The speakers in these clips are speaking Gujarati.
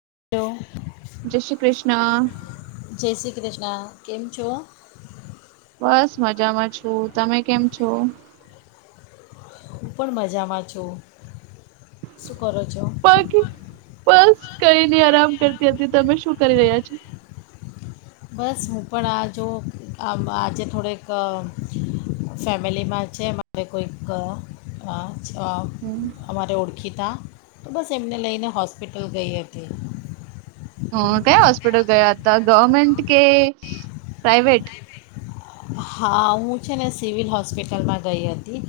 [unintelligible] જય શ્રી કૃષ્ણ. કૃષ્ણા, કેમ છો? બસ મજામાં છું, તમે કેમ છો? હું પણ મજામાં છું. શુ કરો છો? બાકી બસ કરીને આરામ કરતી હતી, તમે શું કરી રહ્યા છો? બસ હું પણ આ જો આમ આજે થોડેક ફેમિલીમાં છે મારે કોઈક અ અ અમારે ઓળખીતા તો બસ એમને લઈને હોસ્પિટલ ગઈ હતી. હ કયા હોસ્પિટલ ગયા હતા, ગવર્મેન્ટ કે પ્રાઈવેટ? હા, હું છે ને સિવિલ હોસ્પિટલમાં ગઈ હતી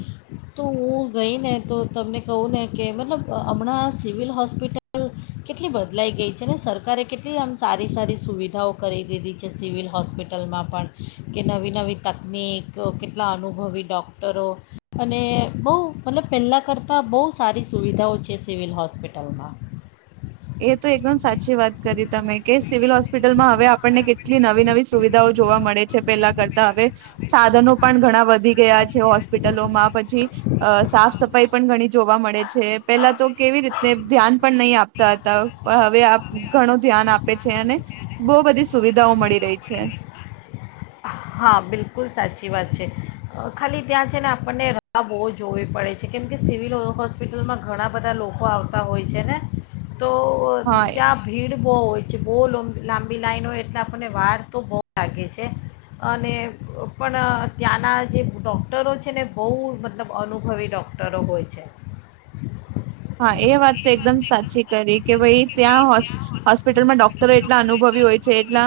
તો હું ગઈ ને તો તમને કહું ને કે મતલબ હમણાં સિવિલ હોસ્પિટલ કેટલી બદલાઈ ગઈ છે ને સરકારે કેટલી આમ સારી સારી સુવિધાઓ કરી દીધી છે સિવિલ હોસ્પિટલમાં પણ કે નવી નવી તકનીક, કેટલા અનુભવી ડૉક્ટરો અને બહુ મતલબ પહેલાં કરતાં બહુ સારી સુવિધાઓ છે સિવિલ હોસ્પિટલમાં એ તો એકદમ સાચી વાત કરી તમે કે સિવિલ હોસ્પિટલમાં હવે આપણને કેટલી નવી નવી સુવિધાઓ જોવા મળે છે પેલા કરતા હવે સાધનો પણ ઘણા વધી ગયા છે હોસ્પિટલોમાં પછી અ સાફ સફાઈ પણ ઘણી જોવા મળે છે પેલા તો કેવી રીતને ધ્યાન પણ નહીં આપ તા તા હવે આપ ઘણું ધ્યાન આપે છે અને બહુ બધી સુવિધાઓ મળી રહી છે. હા, બિલકુલ સાચી વાત છે ખાલી ત્યાં છે ને આપણને રાહ બહુ જોવી પડે છે કેમ કે સિવિલ હોસ્પિટલમાં ઘણા બધા લોકો આવતા હોય છે ને તો હા એ ત્યાં ભીડ બહુ હોય છે બહુ લંબ લાંબી લાાઈન હોય એટલે આપણને વાર તો બહુ લાગે છે અને પણ ત્યાંના જે ડોક્ટરો છે ને બહુ મતલબ અનુભવી ડૉક્ટરો હોય છે. હા, એ વાત તો એકદમ સાચી કરી કે ભાઈ ત્યાં હોસ્પ હોસ્પિટલમાં ડોક્ટરો એટલા અનુભવી હોય છે એટલા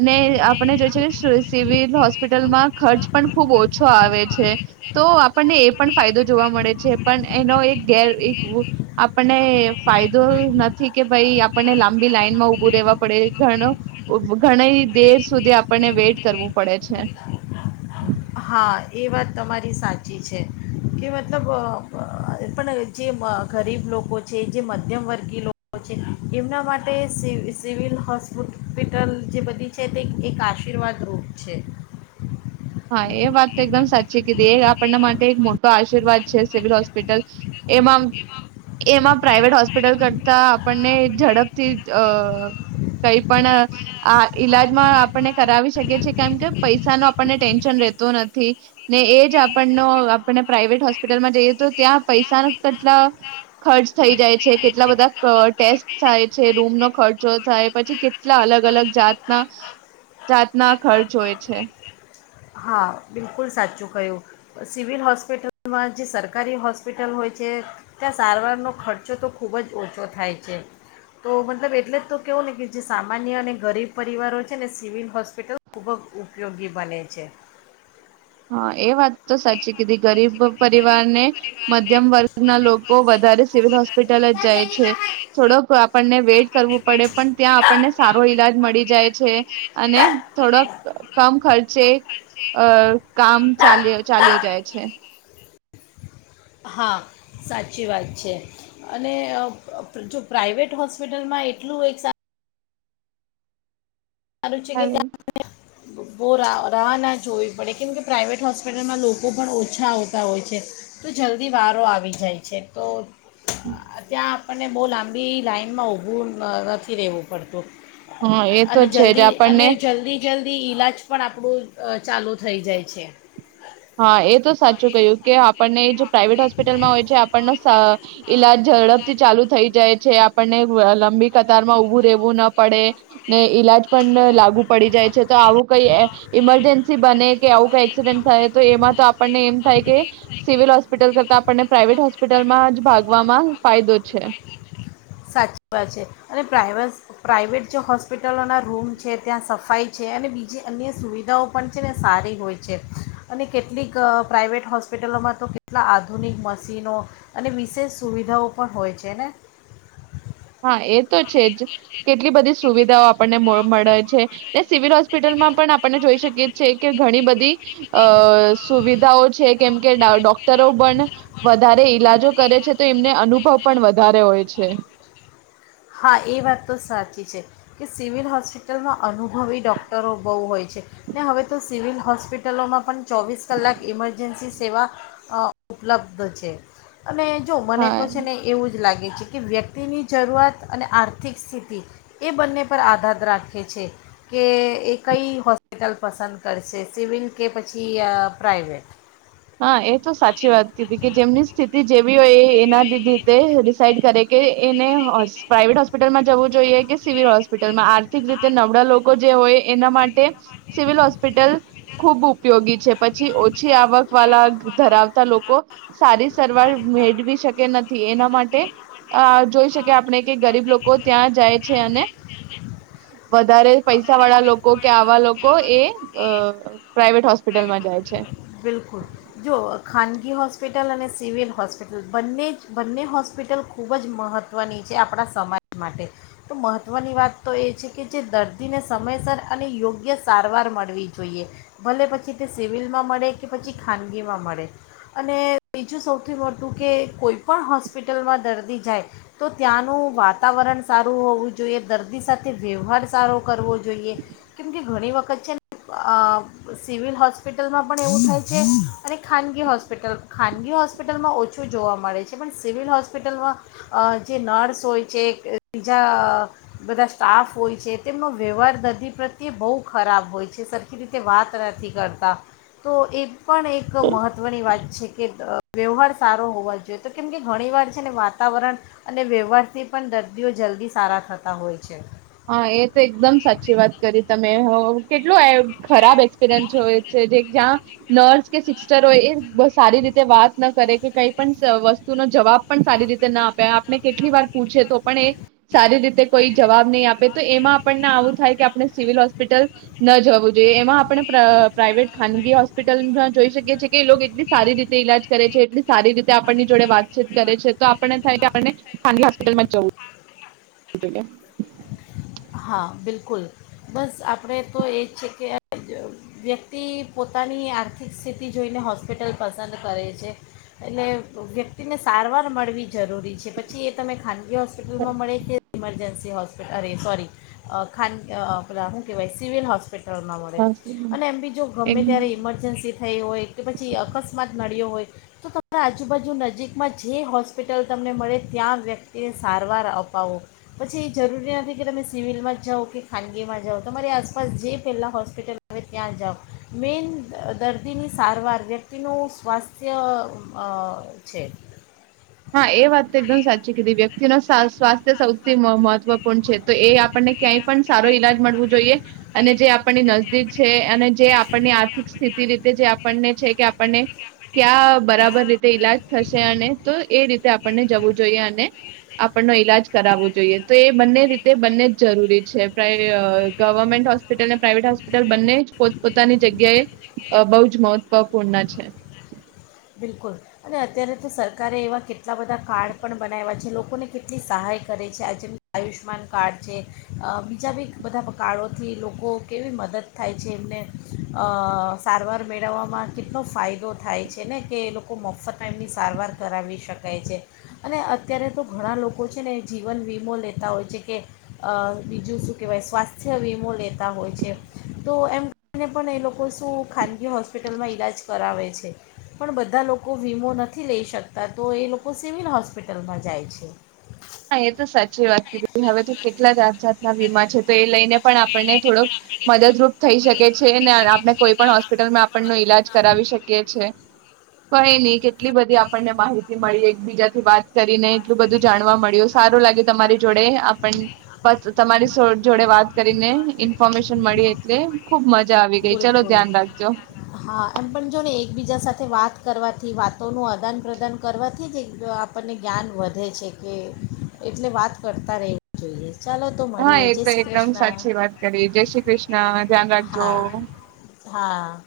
અને આપણે જે છે એ સિવિલ હોસ્પિટલમાં ખર્ચ પણ ખુબ ઓછો આવે છે તો આપણને એ પણ ફાયદો જોવા મળે છે પણ એનો એક ગેર એક [unintelligible] આપણને ફાયદો નથી કે ભાઈ આપણને લાંબી લાઈન માં ઉભું રહેવા પડે ઘણ ઘણી દેર સુધી આપણને વેઇટ કરવું પડે છે. હા, એ વાત તમારી સાચી છે કે મતલબ અ અ પણ જે ગરીબ લોકો છે, જે મધ્યમ વર્ગીય લોકો છે, એમના માટે સ સિવિલ હોસ્પિપિટલ જે બધી છે તે એક આશીર્વાદ રૂપ છે. હા, એ વાત તો એકદમ સાચી કીધી એ આપણના માટે એક મોટો આશીર્વાદ છે સિવિલ હોસ્પિટલ એમાં આમ એમાં પ્રાાઈઇવેટ હોસ્પિટલ કરતા આપણને ઝડપ થી અ કઈ પણ આ ઈલાજમાં આપણને કરાવી શકીએ છીએ કેમ કે પૈસાનો આપણને ટેન્શન રહેતો નથી ને એ જ આપણનો આપણને પ્રાઈવેટ હોસ્પિટલમાં જઈએ તો ત્યાં પૈસા ન કેટલા ખર્ચ થઈ જાય છે કેટલા બધા ટેસ્ટ થાય છે રૂમનો ખર્ચો થાય પછી કેટલા અલગ અલગ જાતના જાતના ખર્ચ હોય છે. હા, બિલકુલ સાચું કહ્યું સિવિલ હોસ્પિટલ માં જે સરકારી હોસ્પિટલ હોય છે ત્યાં સારવારનો ખર્ચો તો ખૂબ જ ઓછો થાય છે તો મતલબ એટલે જ તો કેવું ને કે જે સામાન્ય અને ગરીબ પરિવારો છે ને સિવિલ હોસ્પિટલ ખૂબ જ ઉપયોગી બને છે. હ એ વાત તો સાચી કીધી ગરીબ પરિવારને મધ્યમ વર્ગ ના લોકો વધારે સિવિલ હોસ્પિટલ જ જાય છે થોડોક આપણ આપણને વેઇટ કરવું પડે પણ ત્યાં આપણને સારો ઈલાજ મળી જાય છે અને થોડોક કમ ખર્ચે અ કામ ચાલ્યો ચાલ્યો જાય છે. હા સાચી વાત છે. અને અ જો પ્રાઇવેટ હોસ્પિટલમાં એટલું એક સારું સારું છે કે હેલો ત્યાં બો રાહ રાહ ના જોવી પડે કેમકે પ્રાઇવેટ હોસ્પિટલમાં લોકો પણ ઓછા આવતા હોય છે તો જલ્દી વારો આવી જાય છે તો અ ત્યા આપણને બો લાંબી લાઈનમાં ઊભું નથી અ રહેવું પડતું. હા એ તો અને છે જ જલ્દી અને આપણને જલ્દી જલ્દી તે ઈલાજ પણ આપણું ચાલુ અ થઈ જાય છે. હા એ તો સાચું કહ્યું કે આપણને જો પ્રાઇવેટ હોસ્પિટલમાં હોય છે આપણને ઈલાજ ઝડપથી ચાલુ થઈ જાય જે આપણને લંબી કતારમાં ઉભું રહેેવું ના પડે. ને ઈલાજ પણ લાગુ પડી જાય છે તો આવું કઈ એ ઈમરજન્સી બને કે આવું કઈ એક્સિડેન્ટ થાય એમાં તો આપણને એમ થાય કે સિવિલ હોસ્પિટલ કરતા આપણને પ્રાઇવેટ હોસ્પિટલમાં જ ભાગવામાં ફાયદો છે સાચી વાત છે અને પ્રાાઈવેસ પ્રાઇવેટ જે હોસ્પિટલોના રૂમ છે ત્યાં સફાઈ છે અને બીજી અન્ય સુવિધાઓ પણ છે ને સારી હોય છે અને કેટલીક પ્રાઇવેટ હોસ્પિટલોમાં તો કેટલા આધુનિક મશીનો અને વિશેષ સુવિધાઓ પણ હોય છે ને? હા એ તો છે જ કેટલી બધી સુવિધા [inaudible] આપને મળ મળે છે ને સિવિલ હોસ્પિટલમાં પણ આપણને જોઈ શકી છે કે ઘણી બધી અ અ સુવિધાઓ છે. કેમ કે ડા ડોક્ટરો પણ વધારે ઈલાજો કરે છે તો એમને અનુભવ પણ વધારે હોય છે. હા, એ વાત તો સાચી છે કે સિવિલ હોસ્પિટલમાં અનુભવી ડોક્ટરો બોવ હોય છે ને હવે તો સિવિલ હોસ્પિટલોમાં પણ ચોવીસ કલાક ઈમરજન્સી સેવા અ ઉપલબ્ધ છે. અને જો મને હા તો છે ને એવું જ લાગ છે કે વ્યક્તિની જરૂઆત અને આર્થિક સ્થિતિ એ બંને પર આધાર રાખે છે કે એ કઈ હોસ્પિટલ પસંદ કરશે સિવિલ કે પછી અઅ પ્રાઇવેટ. હા, એ તો સાચી વાત કીધી કે જેમની સ્થિતિ જે હોય એ એના રીતે ડિસાઈડ કરે કે એને અઅ પ્રાઇવેટ હોસ્પિટલમાં જવું જોઈએ કે સિવિલ હોસ્પિટલમાં આર્થિક રીતે નબળા લોકો જે હોય એના માટે સિવિલ હોસ્પિટલ ખૂબ ઉપયોગી છે. પછી ઓછી આવક વાલા ધરાવતા લોકો સારી સારવાર મેળવી શકે નથી એના માટે આ [unintelligible] જોઈ શકીએ આપણે કે ગરીબ લોકો ત્યાં જાય છે અને વધારે પૈસાવાળા લોકો કે આવા લોકો એ અઅ પ્રાઈવેટ હોસ્પિટલમાં જાય છે. બિલકુલ જો ખાનગી હોસ્પિટલ અને સિવિલ હોસ્પિટલ બંને જ બંને હોસ્પિટલ ખૂબ જ મહત્ત્વની છે આપણા સમાજ માટે. તો મહત્ત્વની વાત તો એ છે કે જે દર્દીને સમયસર અને યોગ્ય સારવાર મળવી જોઈએ ભલે પછી તે સિવિલમાં મળે કે પછી ખાનગીમાં મળે અને બીજું સૌથી મોટું કે કોઈ પણ હોસ્પિટલમાં દર્દી જાય તો ત્યાંનું વાતાવરણ સારું હોવું જોઈએ, દર્દી સાથે વ્યવહાર સારો કરવો જોઈએ. કેમ કે ઘણી વખત છેને સિવિલ હોસ્પિટલમાં. પણ એવું થાય છે અને ખાનગી હોસ્પિટલ ખાનગી હોસ્પિટલમાં ઓછું જોવા મળે છે પણ સિવિલ હોસ્પિટલમાં અઅ જે નર્સ હોય છે, બીજા બધા અઅ સ્ટાફ હોય છે, તેમનો વ્યવહાર દર્દી પ્રત્યે બહુ ખરાબ હોય છે. સરખી રીતે વાત નથી કરતા. તો એ પણ એક મહત્ત્વની વાત છે કે વ્યવહાર સારો હોવા જોઈએ તો કેમ કે ઘણી વાર છે ને વાતાવરણ અને વ્યવહારથી પણ દર્દીઓ જલ્દી સારા થતા હોય. છે હા એ તો એકદમ સાચી વાત કરી તમે હવ કેટલું ખરાબ એક્સપિરિયનચ્છ હોય છે જે જ્યાં નર્સ કે સિસ્ટર હોય એ સારી રીતે વાત ના કરે કે કંઈ પણ વસ્તુનો જવાબ પણ સારી રીતે ના આપે. આપને કેટલી વાર પૂછે તો પણ એ સારી રીતે કોઈ જવાબ નહીં આપ તો એમાં આપણને આવું થાય કે આપણે સિવિલ હોસ્પિટલ ન જવું જોઈએ એમાં આપણે પ્ર પ્રાઇવેટ ખાનગી હોસ્પિટલ જોઈ શકીએ છીએ કે એ લોકો એટલી સારી રીતે ઇલાજ કરે છે. એટલી સારી રીતે ત્યાં આપણની જોડે વાતચીત કરે છે તો આપણને થાય કે આપને ખાનગી હોસ્પિટલમાં જવું એટલે કે હા બિલકુલ બસ આપણે તો એ જ છે કે વ્યક્તિ પોતાની આર્થિક સ્થિતિ જોઈને હોસ્પિટલ પસંદ કરે છે એટલે વ્યક્તિને સારવાર મળવી જરૂરી છે પછી એ તમે ખાન જે હોસ્પિટલમાં મળે છે મરજન્સી તો હોસ્પિટલ અરે સોરી. અ ખાનગી અ પેલા હું કેવાય સિવિલ હોસ્ટ હોસ્પિટલમાં મળે અને એમ બી જો એક ગમે ત્યારે ઇમરજન્સી થઈ હોય કે પછી અકસ્માત નડ્યો હોય. તો તમારા આજુબાજુ નજીકમાં જે હોસ્પિટલ તમને મળે ત્યાં વ્યક્તિને સારવાર અપાવો પછી એ જરૂરી નથી કે તમે સિવિલમાં જ જાઓ કે ખાનગીમાં જાઓ તમારી આસપાસ જે પહેલાં હોસ્પિટલ આવે ત્યાં જાઓ મેન દર્દીની સારવાર વ્યક્તિનું સ્વાસ્થ્ય અ છે. હા એ વાત તો એકદમ સાચી કીધી વ્યક્તિુંનો સ્વા સ્વાસ્થ્ય સૌથી મ મહત્વપૂર્ણ છે. તો એ આપણને ક્યાંય પણ સારો ઈલાજ મળવું જોઈએ અને જે આપણની નજદીક છે અને જે આપણની આર્થિક સ્થિતિ રીતે જે આપણને છે કે આપણને ક્યાં બરાબર રીતે ઈલાજ થશે અને એ રીતે આપણને જવું જોઈએ અને આપણનો ઈલાજ કરાવવો જોઈએ તો એ બંને રીતે બંને જ જરૂરી છે પ્રાઈ અ ગવર્મેન્ટ હોસ્પિટલ અને પ્રાઇવેટ હોસ્પિટલ બંને જ પોત પોતાની જગ્યાએ બહુ જ મહત્વપૂર્ણ છે. બિલકુલ અને અત્યારે તો સરકારે એવા કેટલા બધા કાર્ડ પણ બનાવ્યા છે લોકોને કેટલી સહાય કરે છે આ જેમ આયુષ્યમાન કાર્ડ છે અ બીજા બી બધા કાર્ડોથી લોકો કેવી મદદ થાય છે એમને અ સારવાર મેળવવામાં કેટલો ફાયદો થાય છે. છે ને કે એ લોકો મફતમાં એમની સારવાર કરાવી શકાય છે અને અત્યારે તો ઘણા લોકો છે ને જીવન વીમો લેતા હોય છે કે અ બીજું શું કહેવાય સ્વાસ્થ્ય વીમો લેતા હોય છે તો એમ કરીને પણ એ લોકો શું ખાનગી હોસ્પિટલમાં ઈલાજ કરાવે છે. પણ બધા લોકો વીમો નથી લઈ શકતા તો એ લોકો સિવિલ હોસ્પિટલમાં જાય છે. હા એ તો સાચી વાત કીધી હવે તો કેટલા જાત જાત ના વીમા છે તો એ લઈને પણ આપણને થોડું મદદરૂપ થઈ શકે છે ને આપણે કોઈ પણ હોસ્પિટલમાં આપણનો ઈલાજ કરાવી શકીએ છે. કઈ નહી કેટલી બધી આપણને માહિતી મળી એકબીજા થી વાત કરીને એટલું બધું જાણવા મળ્યું સારું લાગે તમારી જોડે આ પણ તમારી જોડે વાત કરીને ઇન્ફોર્મેશન મળી એટલે ખુબ મજા આવી ગઈ ચલો બિલકુલ ધ્યાન રાખજો હા એમ પણ જો ને એકબીજા સાથે વાત વાત કરવાથી વાતોનું આદાન પ્રદાન કરવાથી જ એક આપણને જ્ઞાન વધે છે કે એટલે વાત કરતા રહેવું જોઈએ. ચાલો તો હા મળીએ એ જય તો શ્રી એકદમ કૃષ્ણ સાચી વાત કરી. જય શ્રી કૃષ્ણ ધ્યાન રાખજો. હા હા. [inaudible]